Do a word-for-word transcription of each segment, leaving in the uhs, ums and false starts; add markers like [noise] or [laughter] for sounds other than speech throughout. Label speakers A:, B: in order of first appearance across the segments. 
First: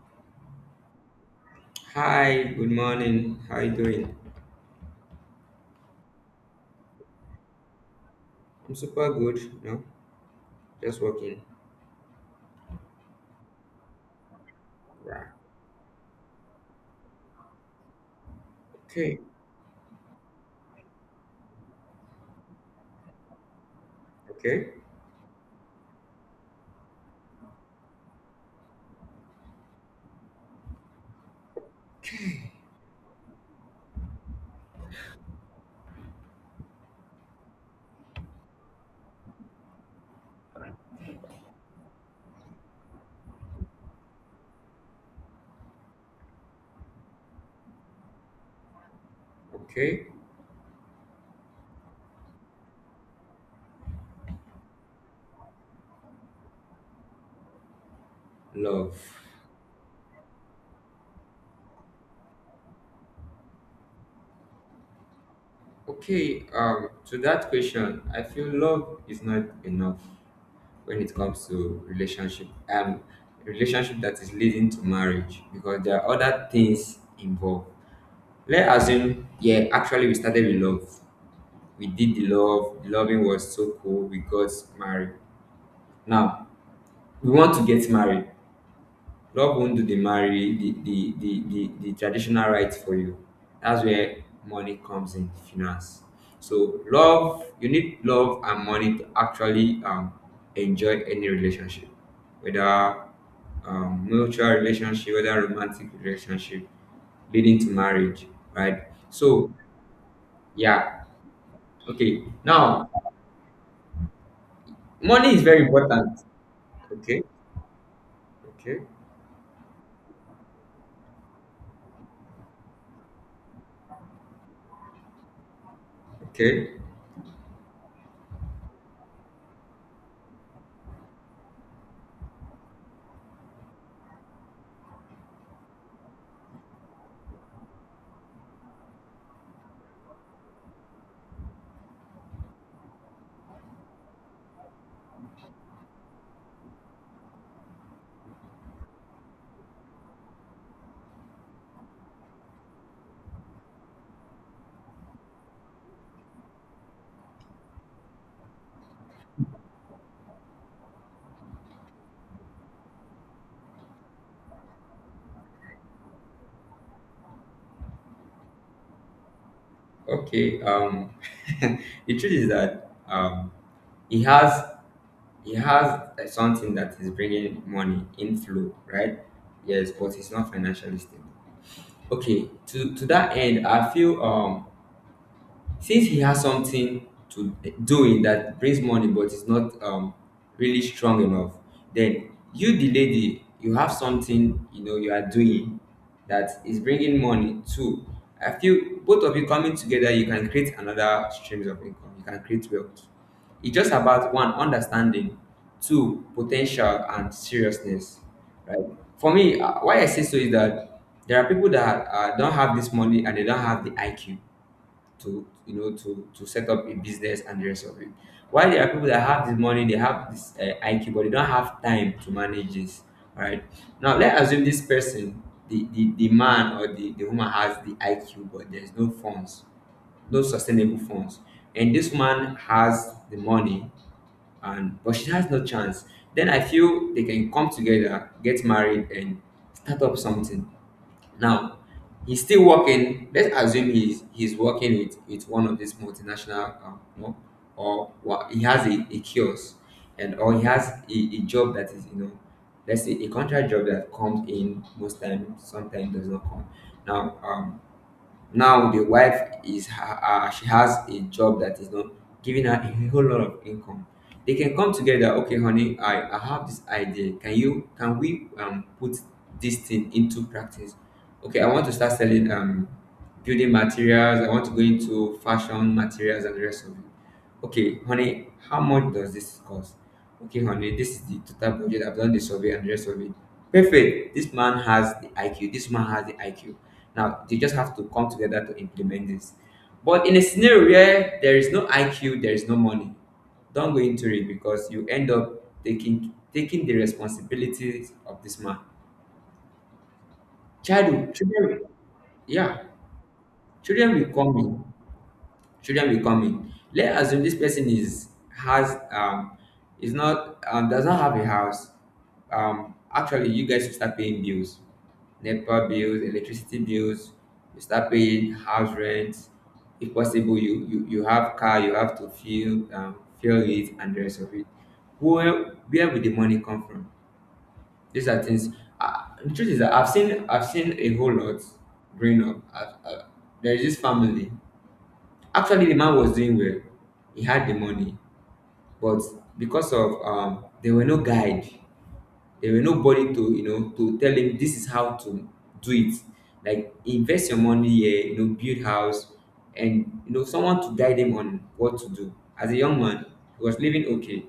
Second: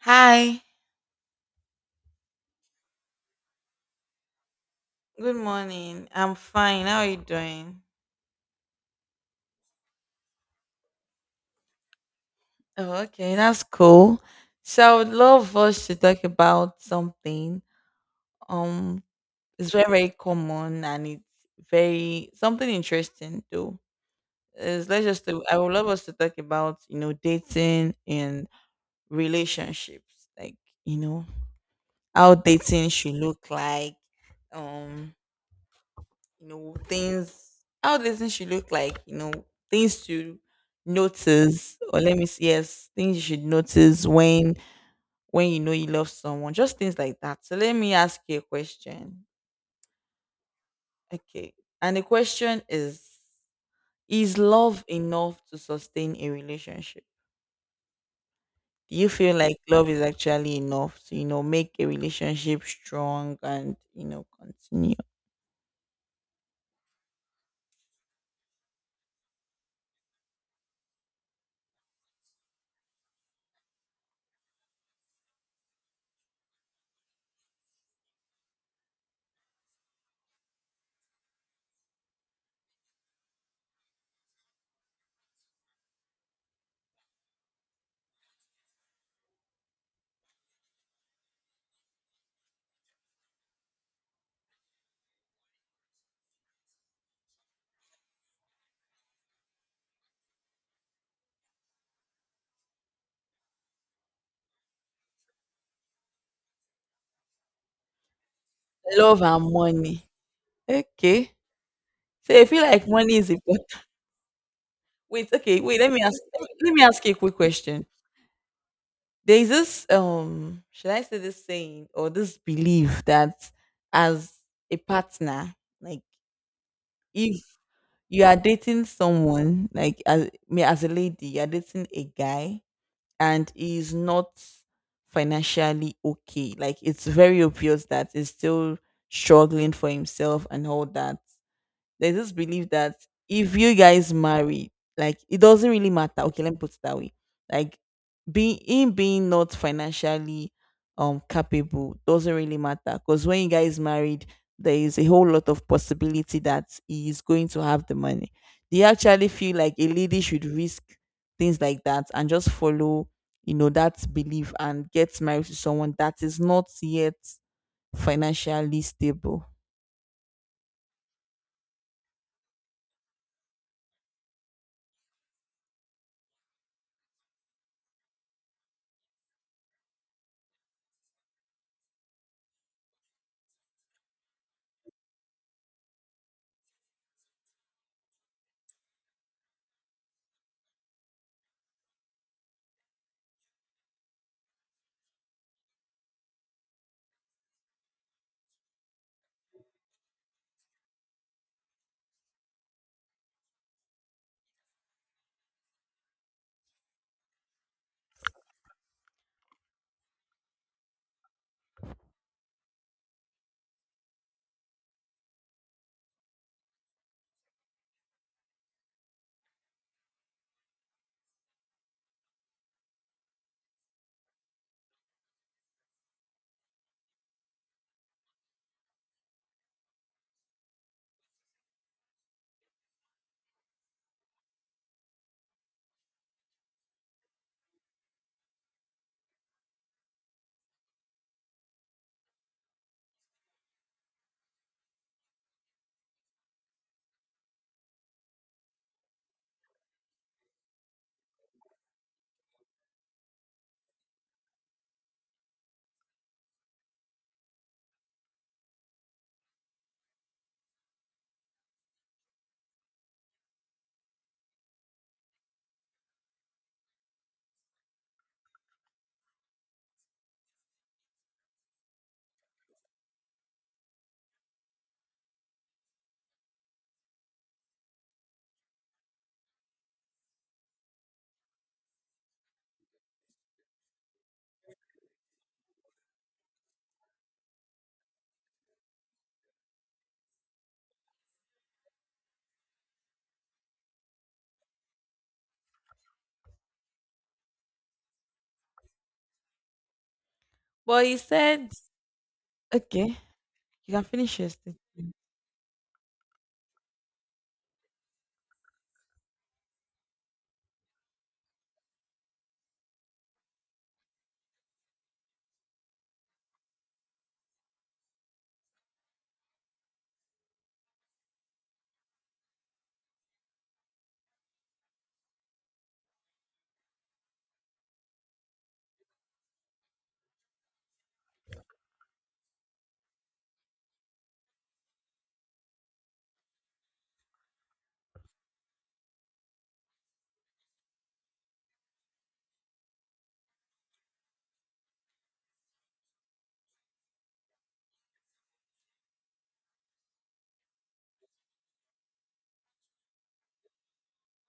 A: Hi,
B: Hi, good morning. How you doing?
A: good morning. I'm fine. How are you doing?
B: I'm super good. No, just working.
A: Oh, okay, that's cool. So I would
B: Right.
A: love us to talk about something. Um,
B: Okay,
A: it's very, very common, and it's very something interesting though.
B: okay,
A: Is let's just do- I would love us to talk about, you know, dating and relationships. Like, you know, how dating should look like. Um you know things, how the things should look like, you know, things to notice, or let me see, yes, things you should notice when when you know you love someone, just things like that. So let me ask you a question.
B: okay.
A: Okay, and the question is is love enough to sustain a relationship? Do
B: Love.
A: you feel like love is actually enough to, you know, make a relationship strong and, you know, continue?
B: Okay, um, to that question, I feel love is not enough when it comes to relationship. Um, Relationship that is leading to marriage because there are other things involved. Let's assume, yeah, actually we started with love. We did the love, the loving was so cool, we got married. Now, we want to get married. Love won't do the marry the the the the, the traditional rites for you. That's where money comes in, finance. So love, you need love and money to actually um enjoy any relationship, whether um, mutual relationship, whether romantic relationship, leading to marriage, right?
A: Love and
B: So
A: money.
B: yeah,
A: Okay,
B: okay.
A: so you feel like
B: Now
A: money is important. Wait,
B: money is
A: okay,
B: very
A: wait, let me ask
B: important.
A: let me ask you a
B: Okay,
A: quick question.
B: okay,
A: There is this, um should I say this saying or this belief that, as a partner, like,
B: okay,
A: if you are dating someone, like as me as a lady, you are dating a guy and he is not financially okay. Like, it's very obvious that he's still struggling for himself and all that. There's this belief that if you guys marry, like, it doesn't really matter. Okay, let me put it that way. Like, being in being not financially um capable doesn't really matter, because when you guys married, there is a whole lot of possibility that he is going to have the money. Do you actually feel like a lady should risk things like that and just follow, you know, that belief, and get married to someone that is not yet financially stable?
B: okay. Um, [laughs] the truth is that um he has he has uh, something that is bringing money inflow, right? Yes, but he's not financially stable. Okay, to to that end, I feel um since he has something to doing that brings money but is not um really strong enough, then you the lady, you have something you know you are doing that is bringing money too. I feel both of you coming together, you can create another streams of income, you can create wealth. It's just about one, understanding; two, potential and seriousness, right? For me, uh, why I say so is that there are people that uh, don't have this money and they don't have the I Q to you know to to set up a business and the rest of it. While there are people that have this money, they have this uh, I Q, but they don't have time to manage this. All right. Now let's assume this person, the the, the man or the, the woman has the I Q, but there's no funds, no sustainable funds, and this man has the money, and but she has no chance. Then I feel they can come together, get married, and start up something. Now, he's still working. Let's assume he's he's working with, with one of these multinational, um, you know, or wha- he has a, a kiosk, and or he has a, a job that is you know, let's say a contract job that comes in most times, sometimes does not come. Now, um, now the wife is ha- uh, she has a job that is not giving her a whole lot of income. They can come together. Okay, honey, I, I have this idea. Can you, can we um put this thing into practice? Okay, I want to start selling um building materials. I want to go into fashion materials and the rest of it. Okay, honey, how much does this cost? Okay, honey, this is the total budget. I've done the survey and the rest of it. Perfect. This man has the I Q. This man has the I Q. Now they just have to come together to implement this. But in a scenario where there is no I Q, there is no money, don't go into it because you end up taking taking the responsibilities of this man.
A: But
B: Child,
A: he
B: will-
A: said.
B: children, yeah,
A: Okay. You can
B: children will
A: finish
B: come
A: yesterday.
B: in. Children becoming. Let's assume this person is has um is not um does not have a house. Um, actually you guys should start paying bills. NEPA bills, electricity bills, you start paying house rent. If possible, you you, you have car, you have to fuel um fuel it and the rest of it. Where where will the money come from? These are things. Uh, the truth is that I've seen I've seen a whole lot growing up. I've, uh, there is this family. Actually, the man was doing well. He had the money, but because of um, there were no guide, there were nobody to you know to tell him this is how to do it. Like invest your money here, you know, build house, and you know someone to guide him on what to do. As a young man, he was living okay.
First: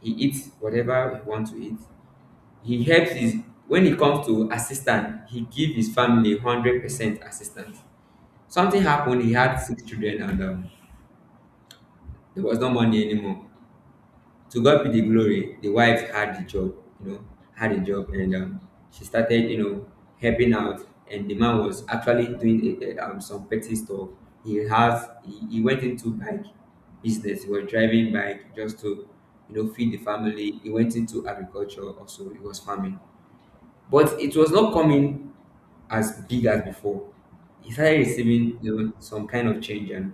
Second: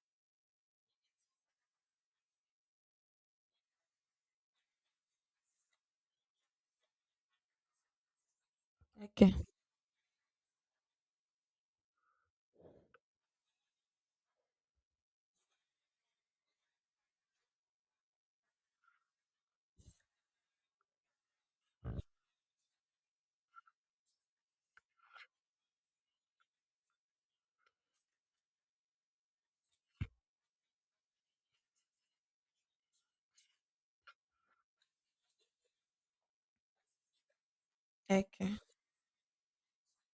B: He eats whatever he wants to eat. He helps his, when it comes to assistance, he give his family hundred percent assistance. Something happened. He
A: Okay.
B: had six children, and um, there was no money anymore. To God be the glory, the wife had the job, you know, had a job, and um, she started, you know, helping out. And the man was actually doing a, a, um, some petty stuff. He has he, he went into bike business. He was driving bike just to, you know, feed the family. He went into agriculture also. He was farming, but it was not coming as big as before. He started
A: Okay.
B: receiving, you know, some kind of change, and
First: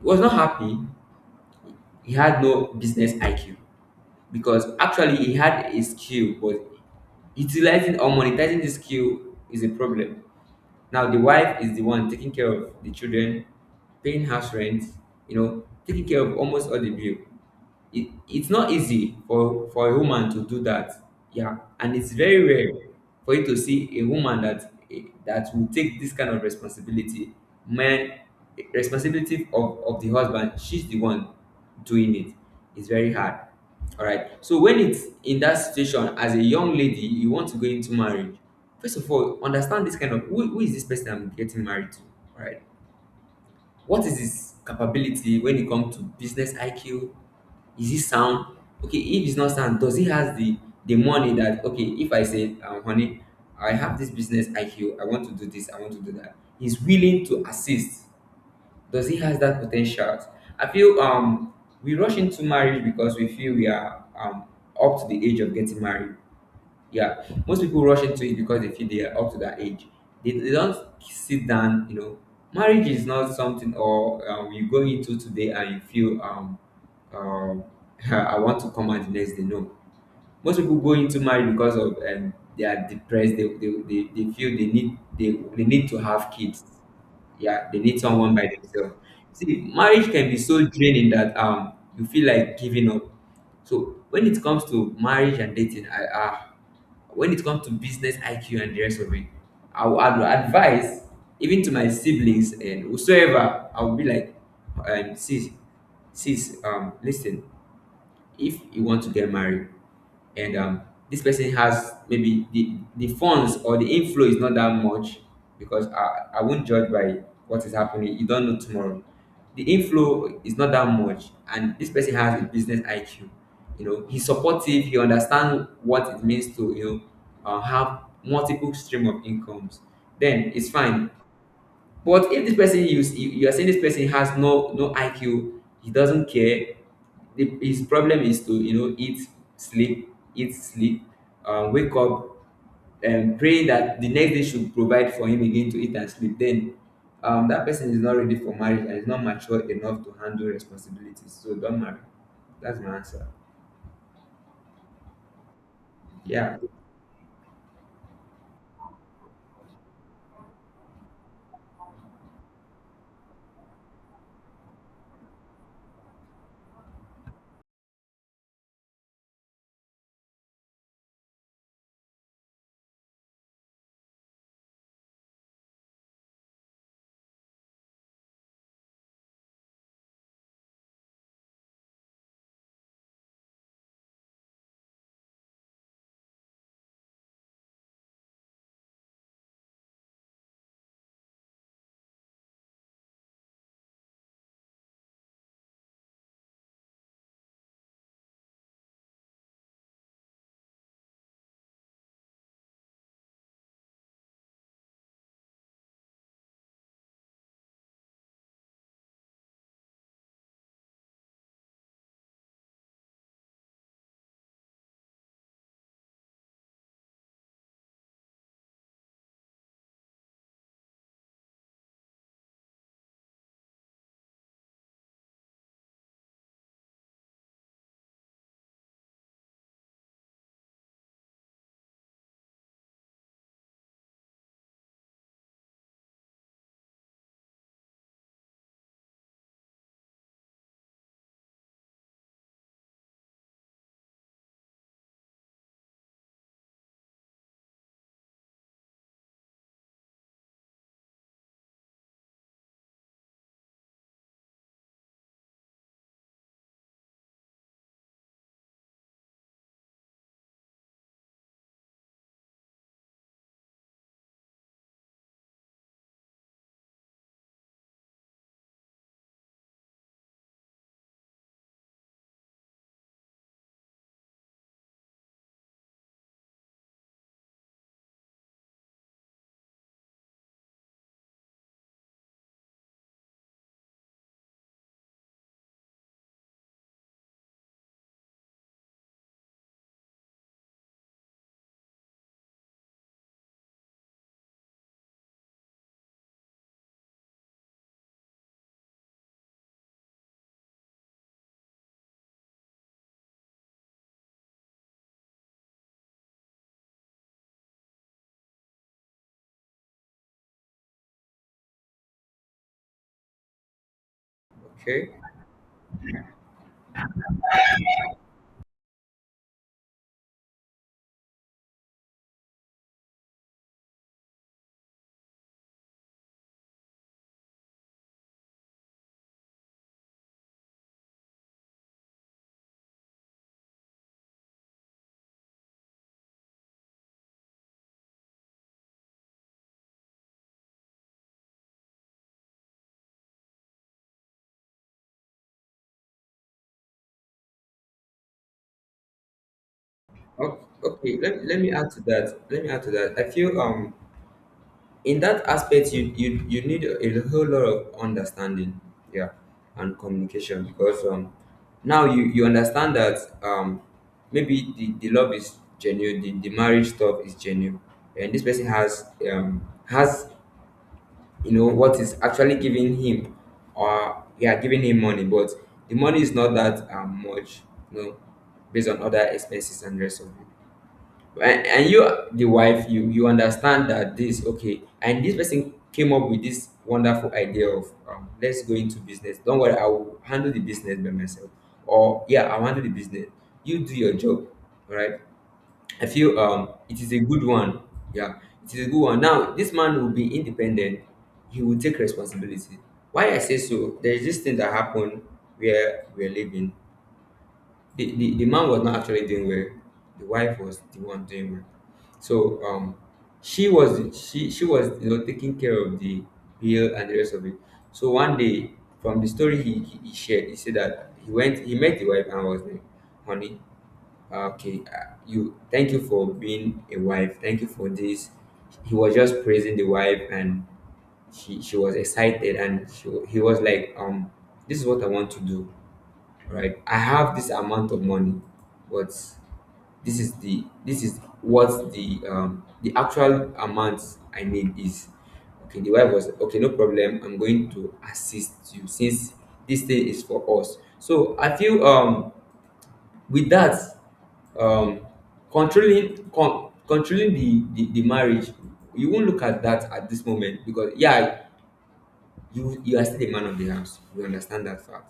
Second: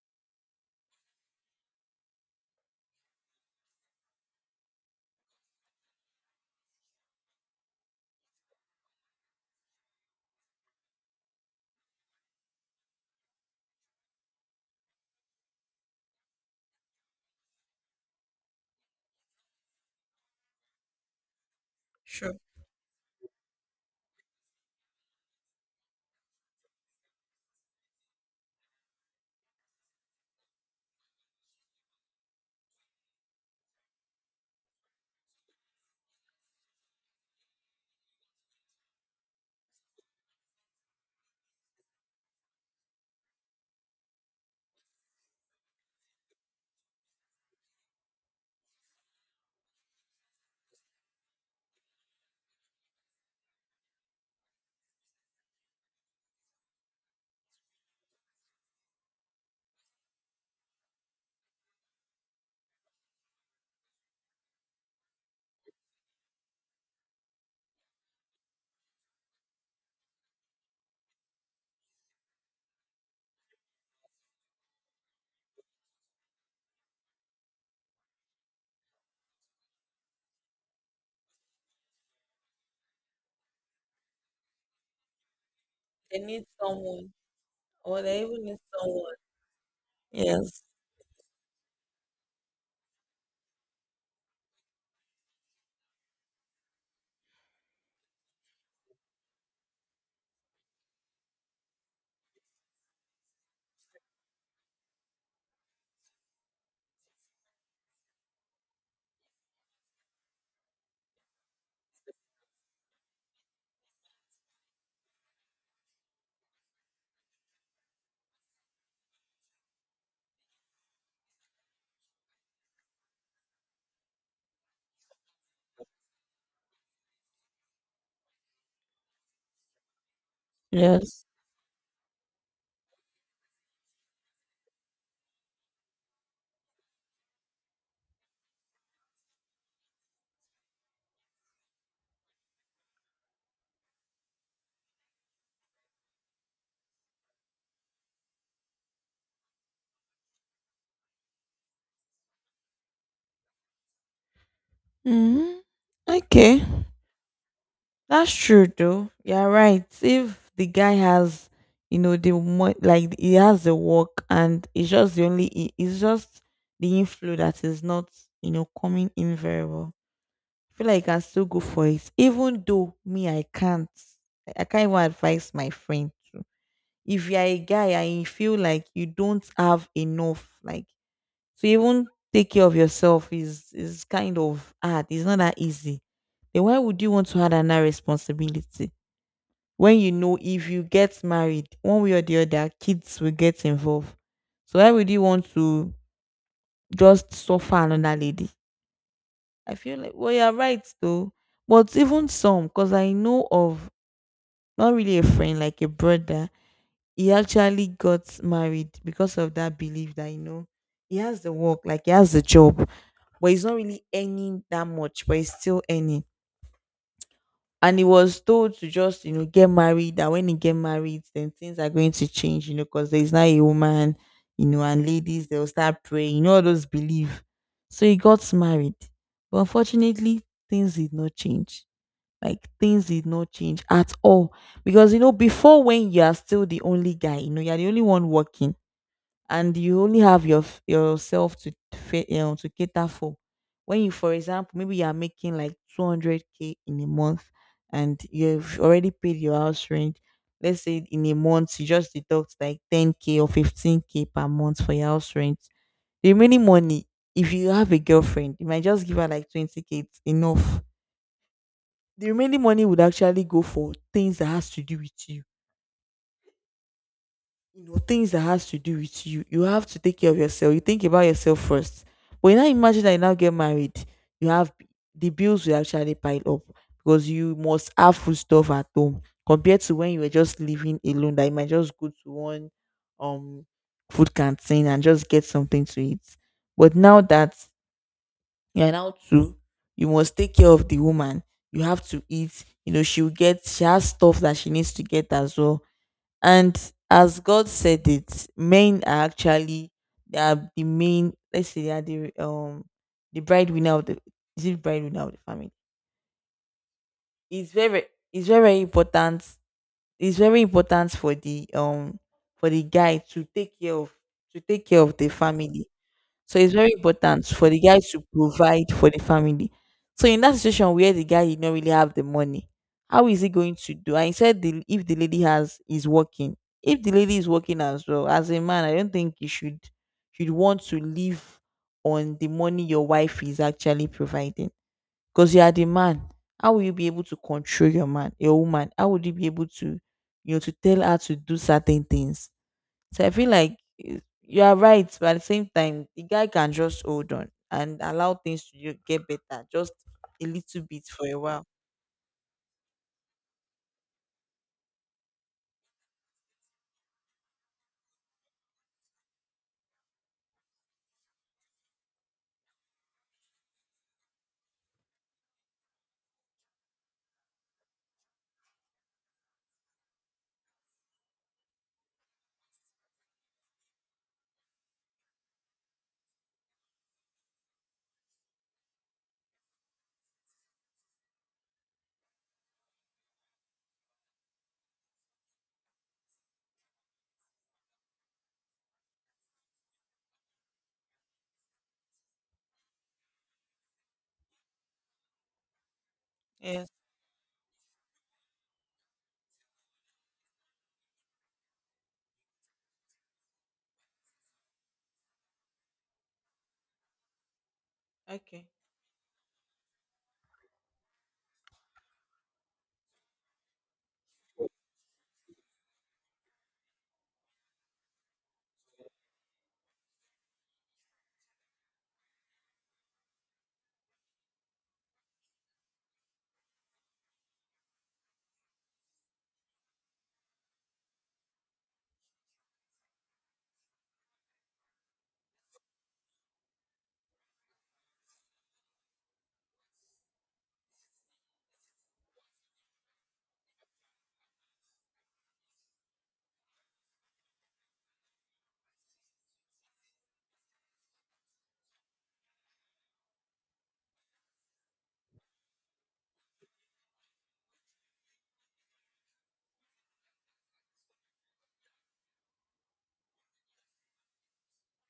B: he was not happy. He had no business I Q because actually he had a skill, but utilizing or monetizing the skill is a problem. Now the wife is the one taking care of the children, paying house rent, you know, taking care of almost all the bill. It it's not easy for for a woman to do that. Yeah, and it's
A: Sure.
B: very rare for you to see a woman that that will take this kind of responsibility. Man, responsibility of, of the husband, she's the one doing it. It's very hard. All right. So when it's in that situation, as a young lady, you want to go into marriage. First of all, understand this kind of, who, who is this person I'm getting married to? All right. What is his capability when it comes to business I Q, is it sound? Okay, if it's not sound, does he has the the money that okay? If I say, um, honey, I have this business I Q. I want to do this. I want to do that. He's willing to assist. Does he has that potential? I feel um we rush into marriage because we feel we are um up to the age of getting married. Yeah, most people rush into it because they feel they are up to that age. They, they don't sit down, you know. Marriage is not something or um, you go into today and you feel um, um, [laughs] I want to come out the next day. No, most people go into marriage because of um, they are depressed. They, they, they, they feel they need, they, they need to
A: They
B: have
A: need
B: kids.
A: someone,
B: Yeah, they need
A: or they
B: someone
A: even
B: by
A: need
B: themselves.
A: someone.
B: See, marriage can be
A: Yes.
B: so draining that um, you feel like giving up. So when it comes to marriage and dating, I uh, when it comes to business IQ and the rest of it, i would I would advise, even to my siblings and whosoever, I would be like, um, sis sis, um, listen, if you want to get married and um, this person has maybe the, the funds or the inflow is not that much, because I, I won't judge by what is happening. You don't know tomorrow. The inflow is not that much, and this person has a business I Q. You know, he's supportive. He understands what it means to, you know, uh, have multiple stream of incomes. Then it's fine.
A: Yes.
B: But if this person, you you are saying this person has no no I Q, he doesn't care. The, his problem is to you know eat, sleep, eat, sleep, um, wake up, and pray that the next day should provide for him again to eat and sleep. Then um, that person is not ready for marriage and is not mature enough to handle responsibilities. So don't marry. That's my answer.
A: Hmm.
B: Yeah.
A: Okay. That's true though. You're right. If the guy has, you know, the mo- like he has the work, and it's just the only i- it's just the inflow that is not, you know, coming in very well. I feel like I can still go for it. Even though me I can't, I I can't even advise my friend. If you're a guy and you feel like you don't have enough, like, to even take care of yourself is, is kind of hard. It's not that easy. Then why would you want to add another responsibility when, you know, if you get married, one way or the other, kids will get involved. So why would you want to just suffer another lady? I feel like, well, you're right though. But even some, because I know of, not really a friend, like a brother, he actually got married because of that belief that, you know, he has the work, like he has the job, but he's not really earning that much, but he's still earning. And he was told to just, you know, get married. That when he get married, then things are going to change, you know, because there's now a woman, you know, and ladies they'll start praying, you know, all those belief. So he got married, but unfortunately things did not change. Like, things did not change at all, because, you know, before, when you are still the only guy, you know, you're the only one working and you only have your f- yourself to fa- you know, to cater for. When you, for example, maybe you are making like two hundred k in a month, and you've already paid your house rent. Let's say in a month you just deduct like ten k or fifteen k per month for your house rent. The remaining money, if you have a girlfriend, you might just give her like twenty k. It's enough. The remaining money would actually go for things that has to do with you, you know, things that has to do with you. You have to take care of yourself, you think about yourself first. But you now imagine that you now get married, you have, the bills will actually pile up, because you must have food stuff at home, compared to when you were just living alone, that you might just go to one, um food canteen and just get something to eat. But now that you're now two, you must take care of the woman. You have to eat, you know, she'll get, she has stuff that she needs to get as well. And as God said it, men are actually, they are the main. Let's say they are the um the bride winner of the, is it bride winner of the family. It's very, it's very very important. It's very important for the um for the guy to take care of, to take care
B: Okay.
A: of the family. So it's very important for the guy to provide for the family. So in that situation where the guy did not really have the money, how is he going to do? I said the, if the lady has is working, if the lady is working as well, as a man, I don't think you should, should want to live on the money your wife is actually providing, because you are the man. How will you be able to control your man, your woman? How would you be able to, you know, to tell her to do certain things? So I feel like, eh, you are right, but at the same time, the guy can just hold on and allow things to ju- get better, just a
B: Okay.
A: little bit
B: Okay.
A: for a
B: Let, let
A: while.
B: me add to that. Let me add to that. I feel um in that aspect, you you, you need a whole lot of understanding, yeah, and communication, because um, now you you understand that um, maybe the, the love is genuine, the, the marriage stuff is genuine, and this person has um has you know what is actually giving him, or yeah, giving him money, but the money is not that um, much, you know, based on other expenses and rest of it, and, and you the wife, you you understand that this okay, and this person came up with this wonderful idea of um, let's go into business, don't worry, I will handle the business by myself, or yeah, I'll handle the business, you do your job, all right. I feel um,
A: Yes.
B: it is a good one. Yeah, it is a good one. Now this man will be independent, he will take responsibility. Why I say so, there's this thing that happened where we're living. The, the, the
A: Okay.
B: man was not actually doing well. The wife was the one doing well. So um, she was she she was you know taking care of the bill and the rest of it. So one day, from the story he, he, he shared, he said that he went, he met the wife and was like, honey, uh, okay, uh, you, thank you for being a wife. Thank you for this. He was just praising the wife and she she was excited and she, he was like um this is what I want to do, right? I have this amount of money, but this is the this is what the um the actual amount I need is. Okay, the wife was okay, no problem, I'm going to assist you since this thing is for us. So I feel um with that, um controlling, con- controlling the, the the marriage, you won't look at that at this moment, because yeah, you you are still the man of the house. We understand that fact.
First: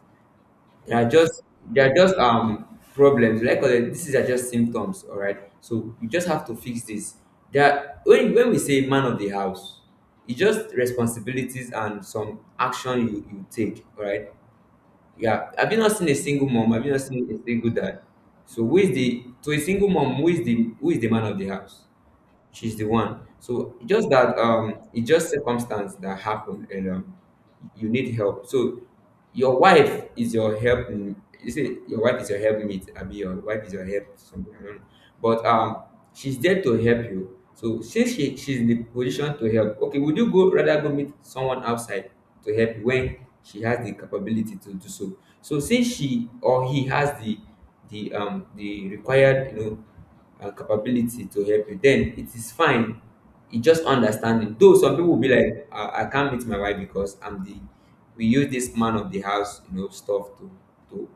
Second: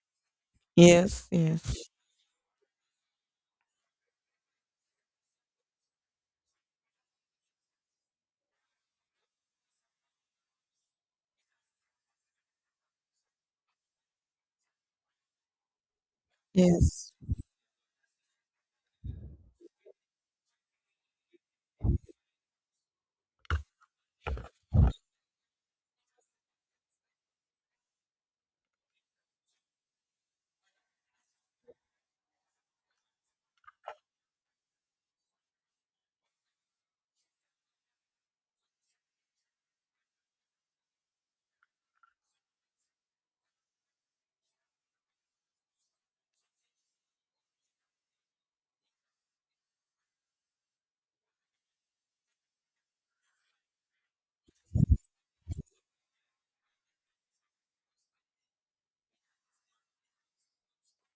B: They are
A: Yes,
B: just they
A: yes,
B: are just um problems. Like, uh, this is are just symptoms, all right. So you just have to fix this. That when when we say man of the house, it's just responsibilities and some action you, you take, all right. Yeah. Have you not seen a single mom? Have you not
A: yes.
B: seen a single dad? So who is the to a single mom, who is the who is the man of the house? She's the one. So just that, um, it's just circumstance that happened, and um, you need help. So your wife is your help. You say your wife is your helpmate. I mean, your wife is your help. Something I don't know, but um, she's there to help you. So since she, she's in the position to help, okay, would you go rather go meet someone outside to help you when she has the capability to do so? So since she or he has the the um the required, you know and capability to help you, then it is fine. It just understanding. Though some people will be like, I, I can't meet my wife because I'm the we use this man of the house, you know, stuff to to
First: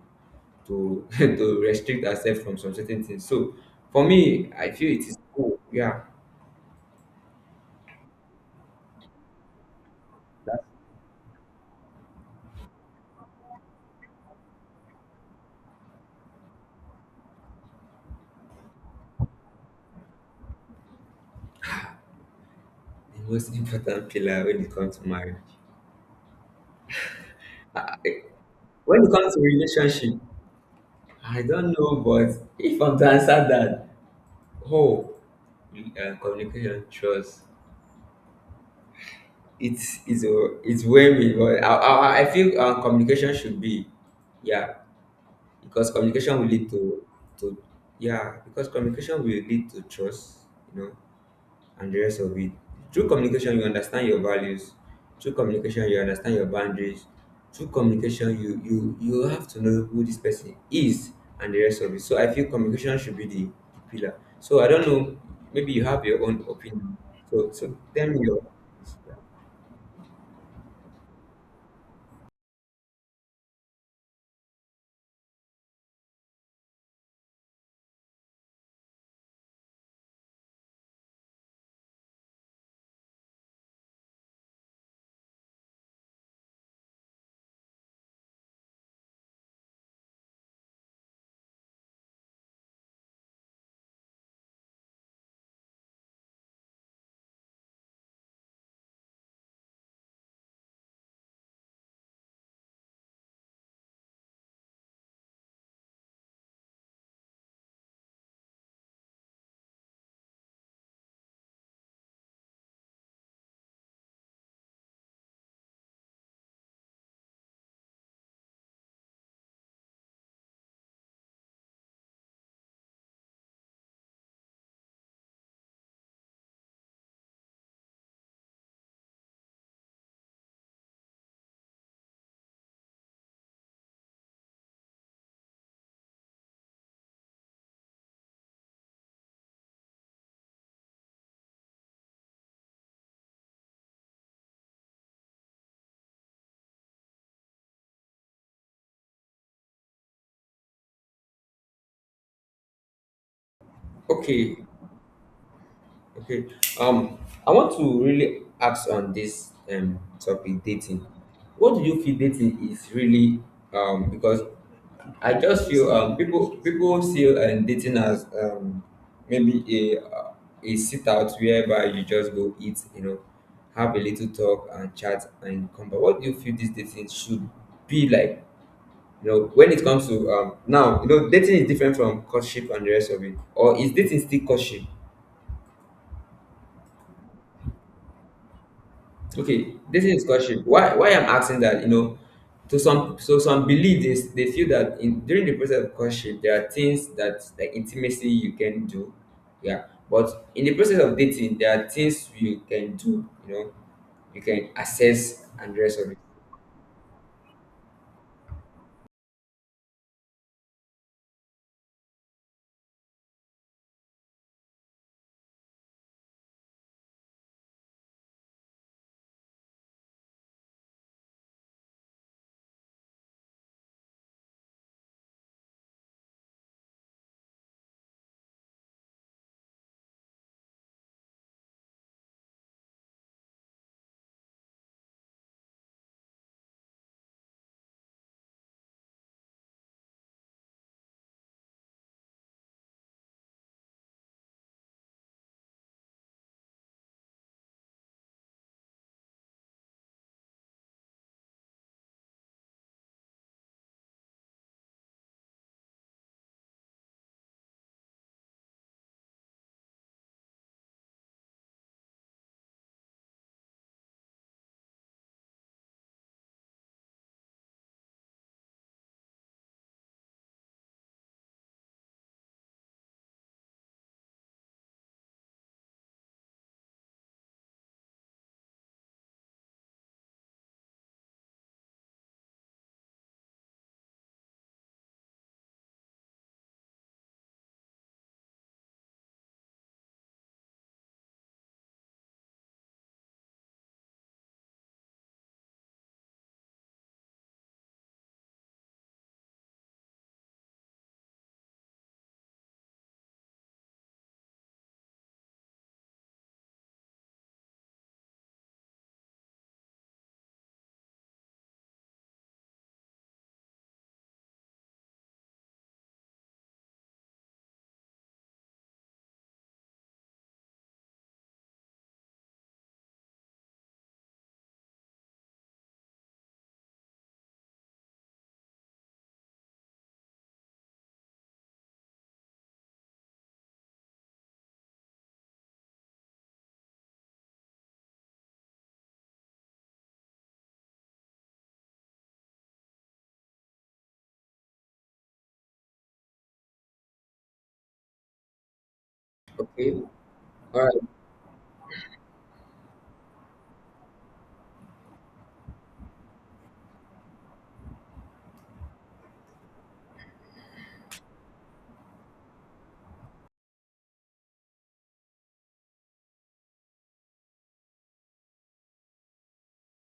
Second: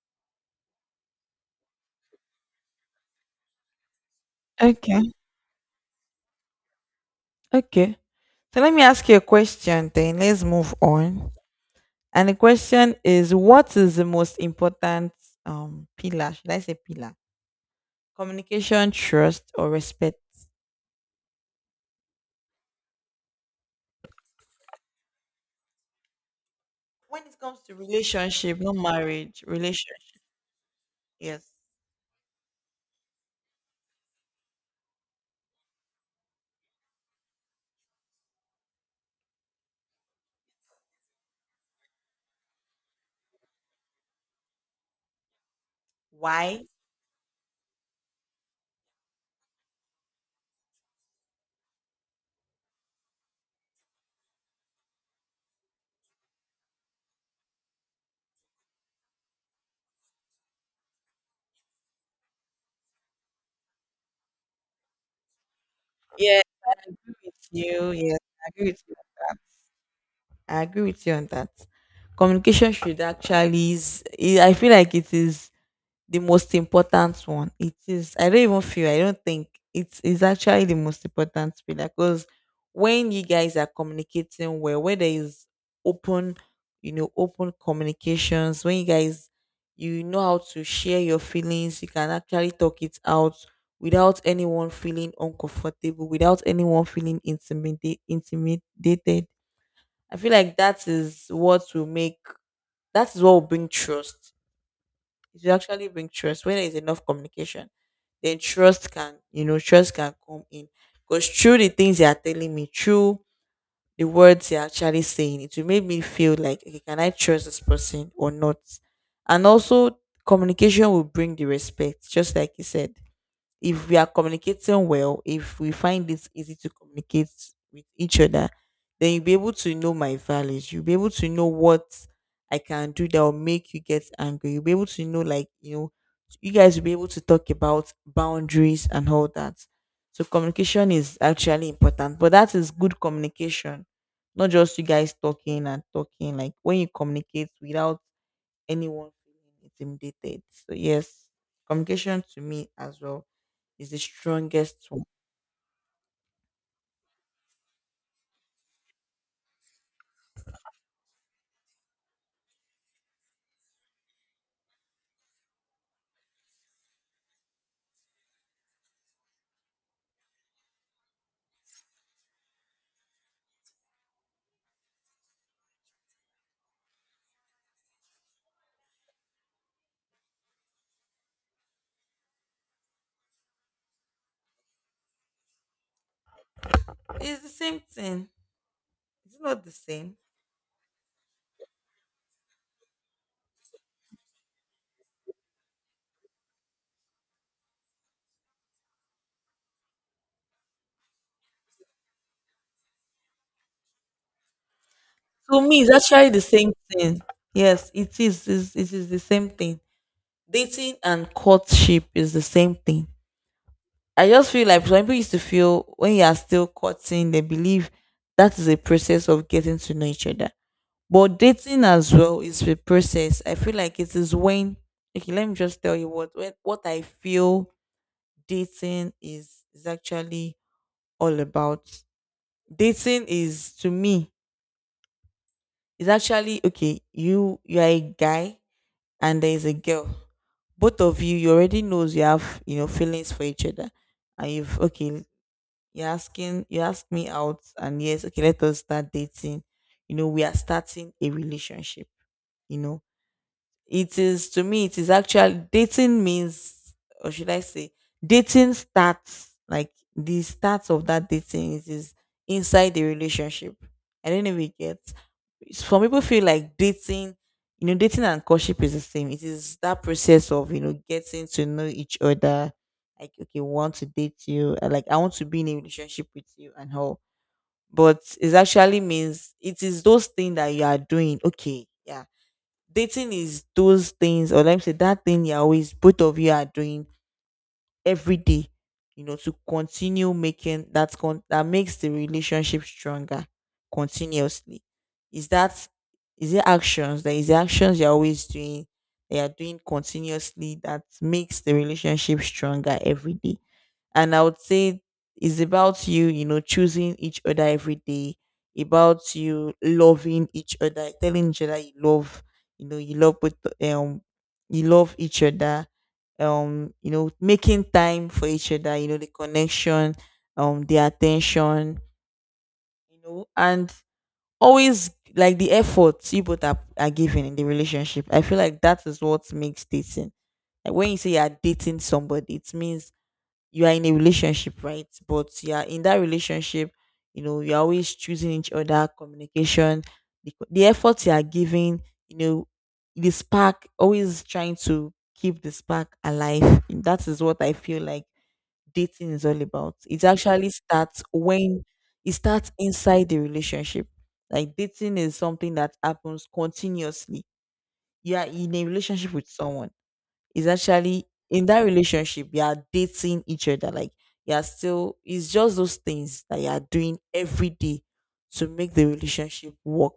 B: to [laughs] to restrict ourselves from some certain things. So for me, I feel
A: Okay,
B: it is cool. Yeah,
A: okay. So let me ask you a question then. Let's move on. And the question is, what is the most important um pillar? Should I say pillar? Communication, trust, or respect?
B: the most [laughs] important pillar when it comes to marriage.
A: When it comes to relationship, not
B: When it comes to
A: marriage, relationship.
B: relationship, I
A: Yes.
B: don't know, but if I'm to answer that, oh, uh, communication, trust, it's it's a, it's when we but I, I, I feel, um, communication should be, yeah, because communication will
A: Why?
B: lead to to yeah, because communication will lead to trust, you know, and the rest of it. Through communication you understand your values. Through communication you understand your boundaries. Through communication you you you have to know who this person is, and the rest of it. So I feel communication should be the, the pillar. So I don't know, maybe you have your
A: Yes,
B: own
A: I
B: opinion.
A: agree with
B: So so
A: you.
B: tell
A: Yes,
B: me your.
A: I agree with you.
B: Yeah.
A: I agree with you on that. Communication should actually is, I I feel like it is the most important one. It is. I don't even feel. I don't think it's is actually the most important pillar, because when you guys are communicating well, where there is open, you know, open communications, when you guys, you know, how to share your feelings, you can actually talk it out without anyone feeling uncomfortable, without anyone feeling intimidate, intimidated. I feel like that is what will make, that is what will bring trust, it will actually bring trust. When there is enough communication, then trust can, you know, trust can come in. Because through the things they are telling me, through the words they are actually saying, it will make me feel like, okay, can I trust this person or not? And also, communication will bring the respect, just like you said. If we are communicating well, if we find it easy to communicate with each other, then you'll be able to know my values. You'll be able to know what I can do that will make you get angry. You'll be able to know, like, you know, you guys will be able to talk about boundaries and all that. So communication is actually important, but that is good communication, not just you guys talking and talking. Like when you communicate without anyone feeling intimidated. So yes, communication to me as well is the
B: Okay.
A: strongest one.
B: Okay. Um, I want to really ask on this um topic, dating. What do you feel dating is really, um because I just feel, um people people see, um, dating as, um maybe a, uh, a sit out whereby you just go eat, you know have a little talk and chat and come back. What do you feel this dating should be like? You know, when it comes to um now, you know, dating is different from courtship and the rest of it. Or is dating still courtship?
A: It's the same thing. It's not the
B: Okay, this
A: same.
B: is question. Why why I'm asking that, you know, to some, so some believe this, they feel that in during the process of courtship there are things that, like intimacy, you can do. Yeah. But in the process of dating, there are things you can do, you know, you can assess
A: To
B: and the
A: me, it's
B: rest of it.
A: actually the same thing. Yes, it is. It's, it is the same thing. Dating and courtship is the same thing. I just feel like some people used to feel, when you are still courting, they believe that is a process of getting to know each other. But dating as well is a process. I feel like it is when, okay, let me just tell you what when, what I feel dating is is actually all about. Dating is, to me, is actually, okay, you you are a guy and there is a girl. Both of you, you already knows you have, you know, feelings for each other. And you've, okay, you're asking, you ask me out and yes, okay, let us start dating. You know, we are starting a relationship, you know. It is, to me, it is actually dating means, or should I say, dating starts like, the start of that dating is is inside the relationship. I don't know if you get. Some people feel like dating, you know, dating and courtship is the same. It is that process of, you know, getting to know each other. Like, okay, want to date you. uh, Like, I want to be in a relationship with you and how. But it actually means it is those things that you are doing. Okay, yeah, dating is those things, or let me say that thing you're always, both of you are doing every day, you know to continue making that con- that makes the relationship stronger continuously. Is that, is it actions, that is the actions you're always doing, they are doing continuously, that makes the relationship stronger every day. And I would say it's about you, you know, choosing each other every day, about you loving each other, telling each other you love, you know, you love both, um, you love each other, um, you know, making time for each other, you know, the connection, um, the attention, you know, and always, like the efforts you both are, are giving in the relationship. I feel like that is what makes dating. Like when you say you are dating somebody, it means you are in a relationship, right? But you are in that relationship, you know, you're always choosing each other, communication, the, the effort you are giving, you know, the spark, always trying to keep the spark alive. That is what I feel like dating is all
B: Okay.
A: about. It actually
B: All right.
A: starts when it starts inside the relationship. Like dating is something that happens continuously. You are in a relationship with someone. Is actually in that relationship you are dating each other. Like you are still, it's just those things that you are doing every day to make the relationship work.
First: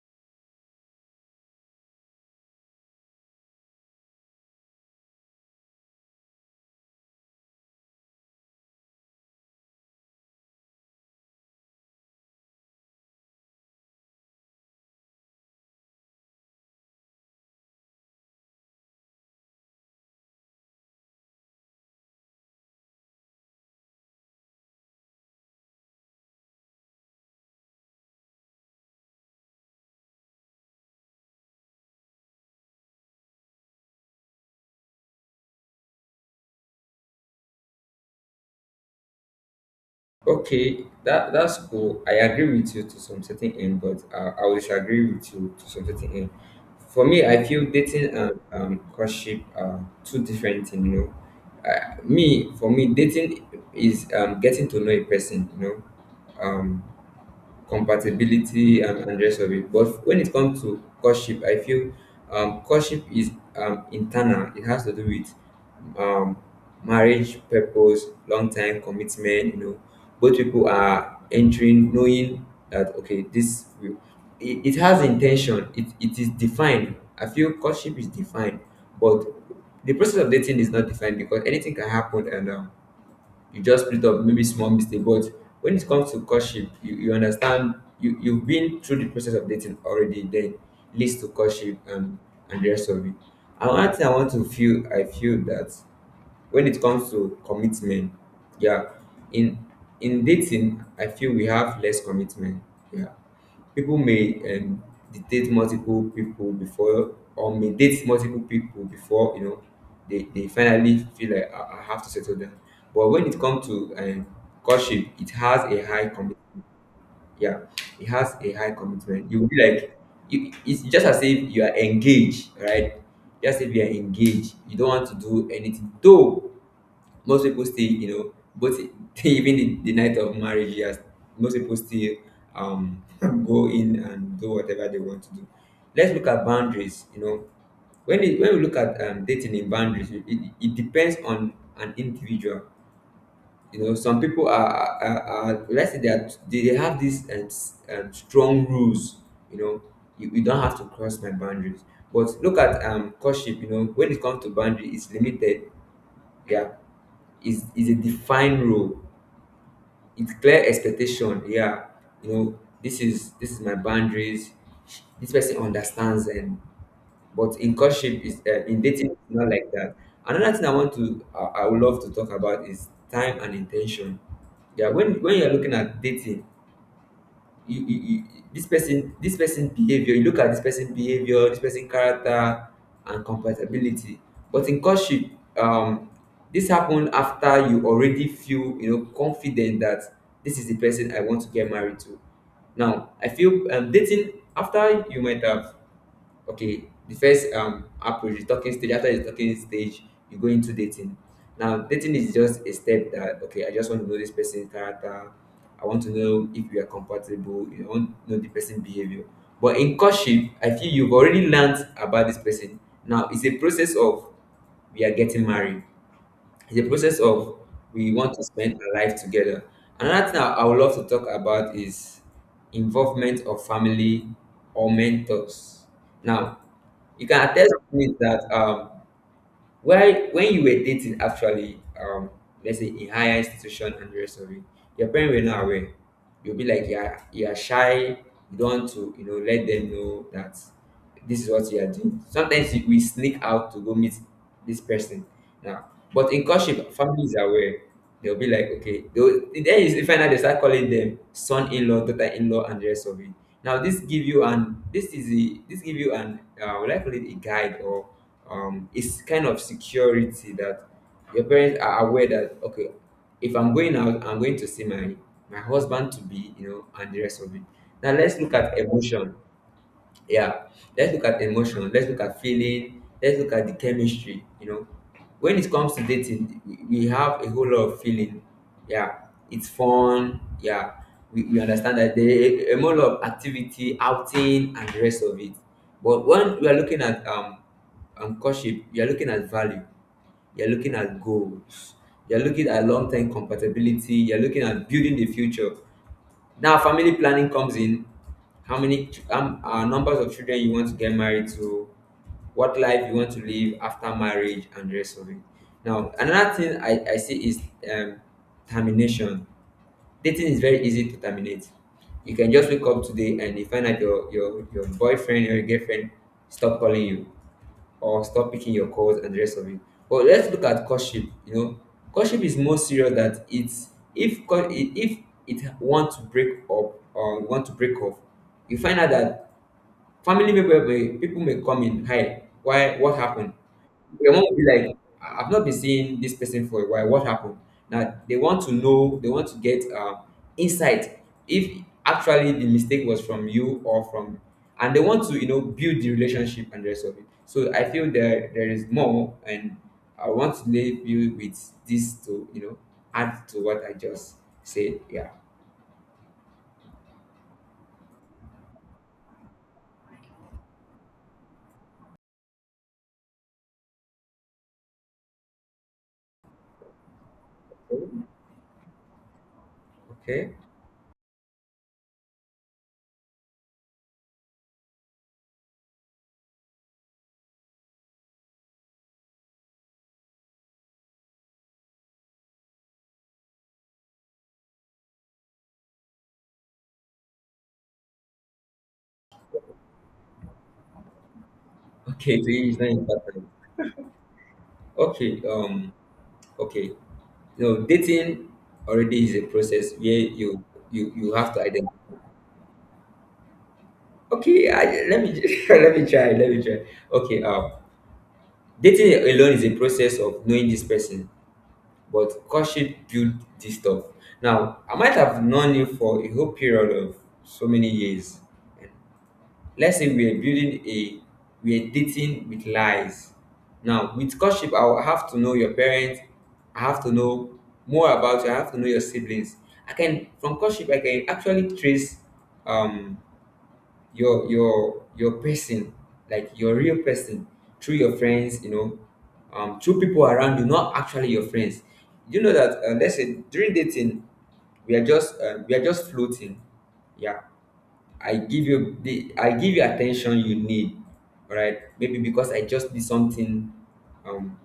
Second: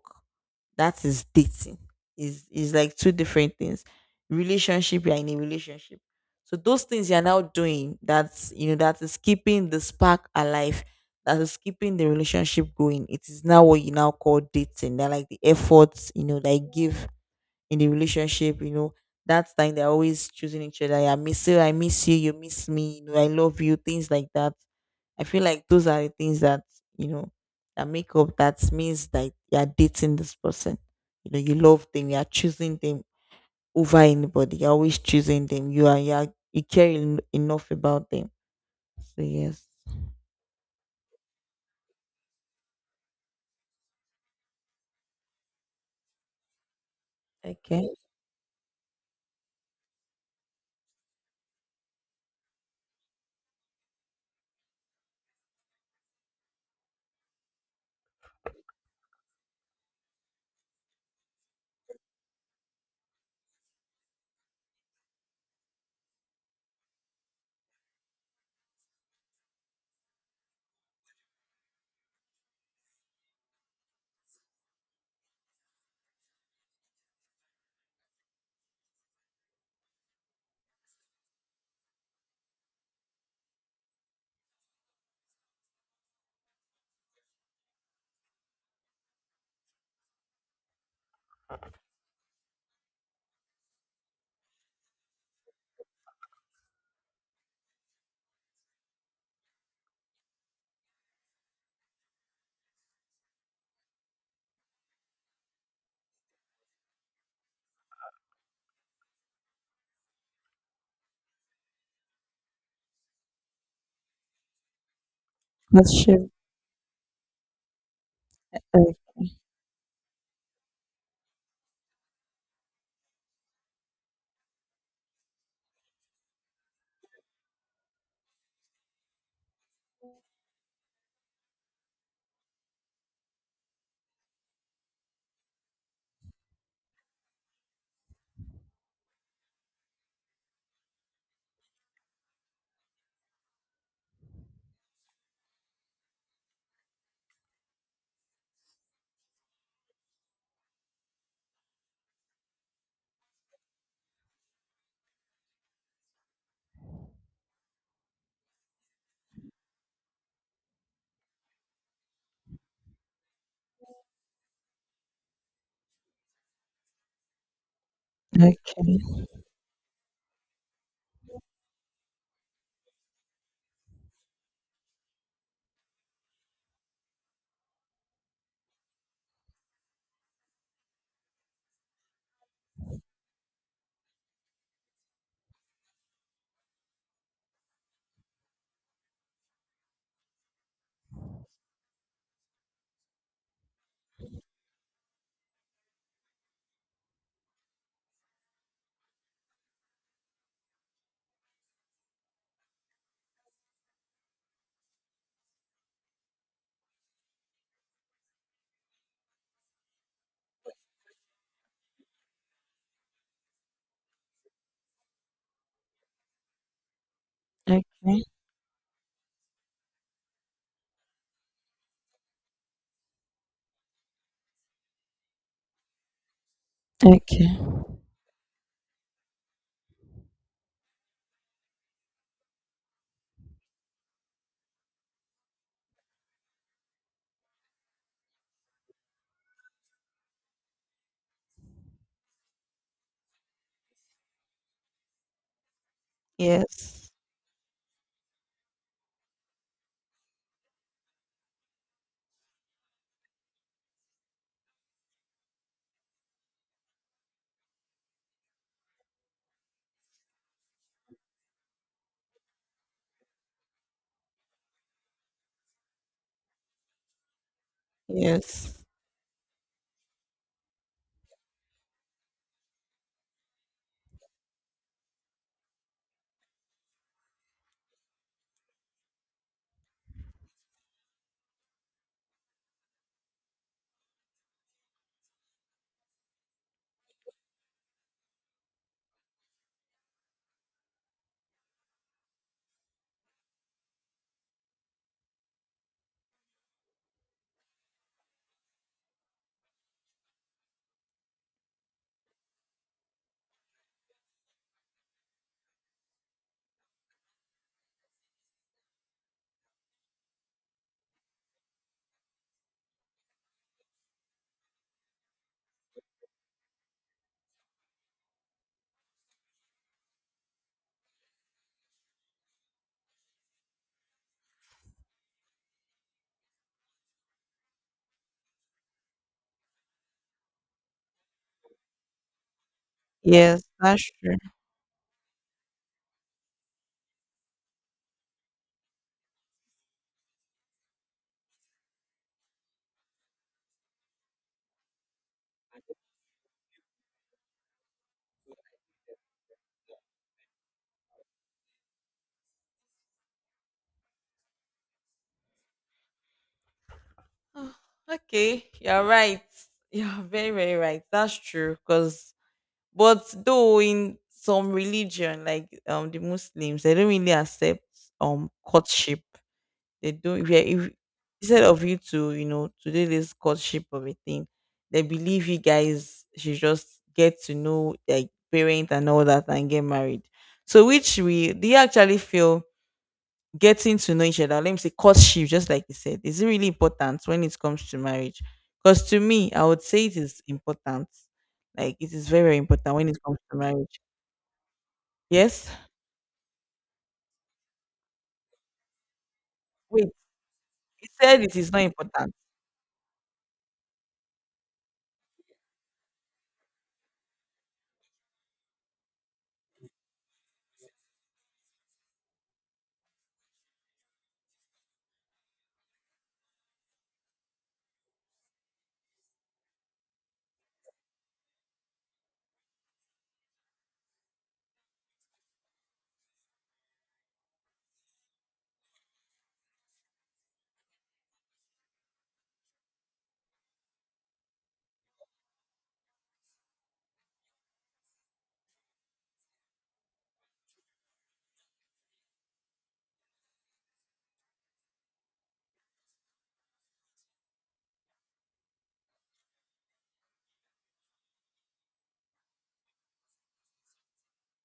A: That is dating. Is is like two different things. Relationship, you are in a relationship, so those things you are now doing, that's, you know that is keeping the spark alive, that is keeping the relationship going. It is now what you now call dating. They're like the efforts, you know they give in the relationship, you know, that time they're always choosing each other. I miss you, I miss you, you miss me, you know, I love you, things like that. I feel like those are the things that, you know, that make up, that means that you're dating this person. You know, you love them, you're choosing them over anybody, you're always choosing them. You are you are, you care en- enough about them. So yes.
B: Okay, that that's cool. I agree with you to some certain end, but, uh, I will disagree with you to some certain end. For me, I feel
A: Okay.
B: dating and, um, courtship are two different things. You know, uh, me for me, dating is, um, getting to know a person. You know, um, compatibility and, and rest of it. But when it comes to courtship, I feel, um, courtship is, um, internal. It has to do with, um, marriage purpose, long time commitment. You know, both people are entering knowing that okay, this will, it, it has intention. It, it is defined. I feel courtship is defined, but the process of dating is not defined because anything can happen, and, um, you just split up maybe small mistake. But when it comes to courtship you, you understand, you you've been through the process of dating already, then leads to courtship and and the rest of it. And one thing i want to feel I feel that when it comes to commitment, yeah, in in dating, I feel we have less commitment. Yeah. People may, um, date multiple people before, or may date multiple people before, you know, they, they finally feel like, I, I have to settle down. But when it comes to, um, courtship, it has a
A: That's
B: high
A: true.
B: commitment. Yeah, it has a high commitment. You will be like, you, it's just as if you are engaged, right? Just if you are engaged, you don't want to do anything. Though most people still, you know, but [laughs] even the, the night of marriage, yes, most people still, um [laughs] go in and do whatever they want to do. Let's look at boundaries. You know, when it, when we look at, um, dating in boundaries, it, it it depends on an individual. You know, some people are, are, are, let's say they, are, they they have these, um, s- um, strong rules. You know, you, you don't have to cross my boundaries. But look at, um courtship. You know, when it comes to boundary, it's limited. Yeah, is is a defined role. It's clear expectation. Yeah, you know, this is this is my boundaries. This person understands. And but in courtship is, uh, in
A: Okay.
B: dating it's not like that. Another thing I want to I, I would love to talk about is time and intention. Yeah, when when you're looking at dating, you, you, you this person this person behavior, you look at this person behavior, this person character and compatibility. But in courtship, um this happen after you already feel, you know confident that this is the person I want to get married to. Now I feel, um, dating after you might have, okay, the first, um approach, the talking stage, after the talking stage, you go into dating. Now, dating is just a step that okay, I just want to know this person's character. I want to know if we are compatible. You want to know the person's behavior. But in courtship, I feel you've already learned about this person. Now it's a process of, we are getting married. It's a process of,
A: Okay.
B: we want to spend our life together. Another thing I, I would love to talk about is involvement of family or mentors. Now, you can
A: Okay.
B: attest to it that, um, while when you were dating, actually, um, let's say in higher institution and the rest of it, your parents were not aware. You'll be like, yeah, you are shy. You don't want to, you know, let them know that this is what you are doing. Sometimes you- we sneak out to go meet this person now. But in courtship,
A: Yes.
B: families are aware. They'll be like, okay, they'll, then you find out they start calling them son-in-law, daughter-in-law, and the rest of it. Now this give you an this is a this give you an, uh, would I call it a guide, or, um it's kind of security that your parents are aware that okay, if I'm going out, I'm going to see my my husband to be, you know and the rest of it. Now let's look at
A: Yes.
B: emotion, yeah. Let's look at emotion. Let's look at feeling. Let's look at the chemistry. You know, when it comes to dating, we we have a whole lot of feeling. Yeah, it's fun. Yeah, we, we understand that there is a whole lot of activity, outing, and the rest of it. But when we are looking at, um, um courtship, you are looking at value. You're looking at goals. You're looking at long-term compatibility. You're looking at building the future. Now family planning comes in, how many ch- um, uh, numbers of children you want to get married to, what life you want to live after marriage and the rest of it. Now another thing i, I see is, um, termination. Dating is very easy to terminate. You can just wake up today and you find out your your, your boyfriend or your girlfriend stop calling you, or stop picking your calls and the rest of it. But let's look at courtship. You know, courtship is more serious, that it's, if co- if it want to break up or want to break off, you find out that Family member may people may come in, hi, why, what happened?
A: Yes. That's
B: Your
A: true.
B: mom will be like, "I- I've not been seeing this person for a while. What happened?" Now they want to know, they want to get, uh, insight if actually the mistake was from you or from, and they want to, you know build the relationship and the rest of it. So I feel there there is more, and I want to leave you with this to, you know add to what I just said. Yeah.
A: [sighs] Oh, okay, you're right. You're very, very right. That's true. Because, but though in some religion, like um the Muslims, they don't really accept um courtship. They don't. If,
B: Okay.
A: you're- if instead of you to you know to do this courtship of a thing, they believe you guys should just get to know, like parent and all that, and get married. So which, we do you actually feel getting to know each other, let me say courtship, just like you said, is it really important when it comes to marriage? Because to me, I would say it is important. Like it is
B: Okay.
A: very,
B: To
A: very
B: you is not
A: important when it comes
B: important.
A: to marriage.
B: Okay.
A: Yes?
B: Um. Okay. No, dating already is a process
A: Wait,
B: where you
A: you
B: you you
A: said
B: have
A: it
B: to
A: is not
B: identify.
A: important.
B: Okay, I, let me [laughs] let me try. Let me try. Okay. Um, dating alone is a process of knowing this person, but courtship build this stuff. Now, I might have known you for a whole period of so many years. Let's say we're building a we're dating with lies. Now with courtship, I will have to know your parents. I have to know more about you. I have to know your siblings. I can From courtship I can actually trace, um your your your person, like your real person, through your friends, you know, um through people around you, not actually your friends. You know that, uh, let's say during dating we are just uh, we are just floating. Yeah. I give you the I give you attention you need, right? Maybe because I just need something, um,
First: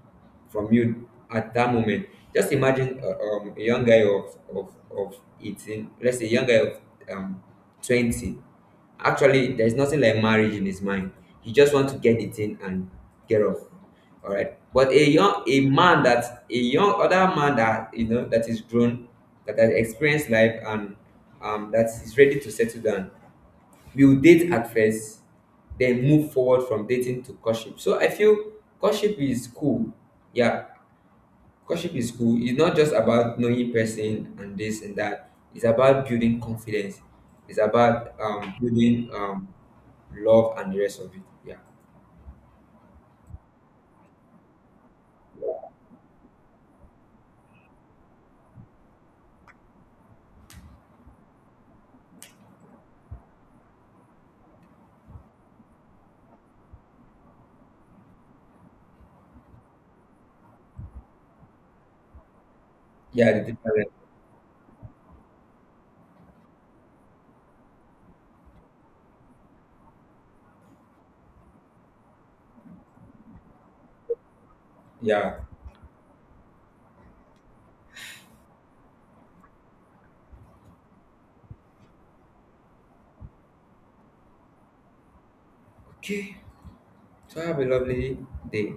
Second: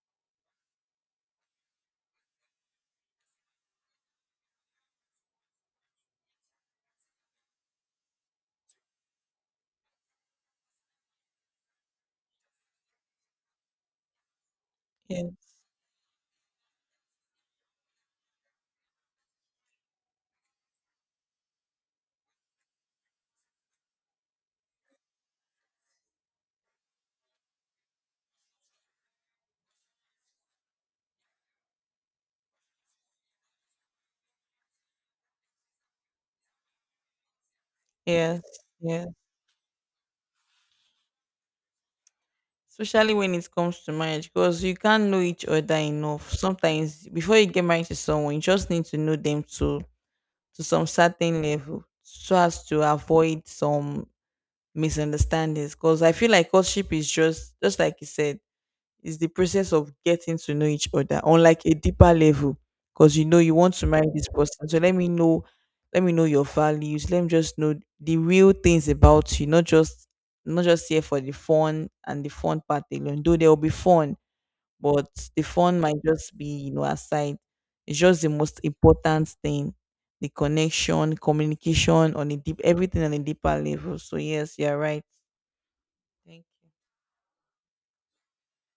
B: from you at that moment. Just imagine, uh, um, a young guy of, of, of eighteen, let's say a young guy of, um, twenty. Actually, there's nothing like marriage in his mind. He just wants to get the thing and get off. All right. But a
A: Yes.
B: young a man that a young other man that, you know that is grown, that has experienced life and, um, that is ready to settle down. We will date at first, then move forward from dating to courtship. So I feel courtship is cool. Yeah, courtship is cool. It's not just about knowing person and this and that. It's about building confidence. It's about,
A: Yes.
B: um,
A: Yes.
B: building, um, love and the rest of it. Yeah,
A: Especially when it comes to marriage, because you can't know each other enough. Sometimes before you get married to someone, you just need to know them to to some certain level, so as to avoid some misunderstandings, because I feel like courtship is just just like you said, is the process of getting to know each other on like a deeper level. Because you
B: yeah,
A: know
B: the
A: you want to
B: different.
A: marry this person, so let me know, let me know your values. Let me just know the real things about you, not just, not just here for the fun, and the fun part alone. Though there will be fun, but
B: Yeah.
A: the fun might just be, you know aside. It's just the most important thing, the connection, communication on a deep, everything on a deeper level. So yes, you're right.
B: Okay.
A: Thank you.
B: So have a lovely day.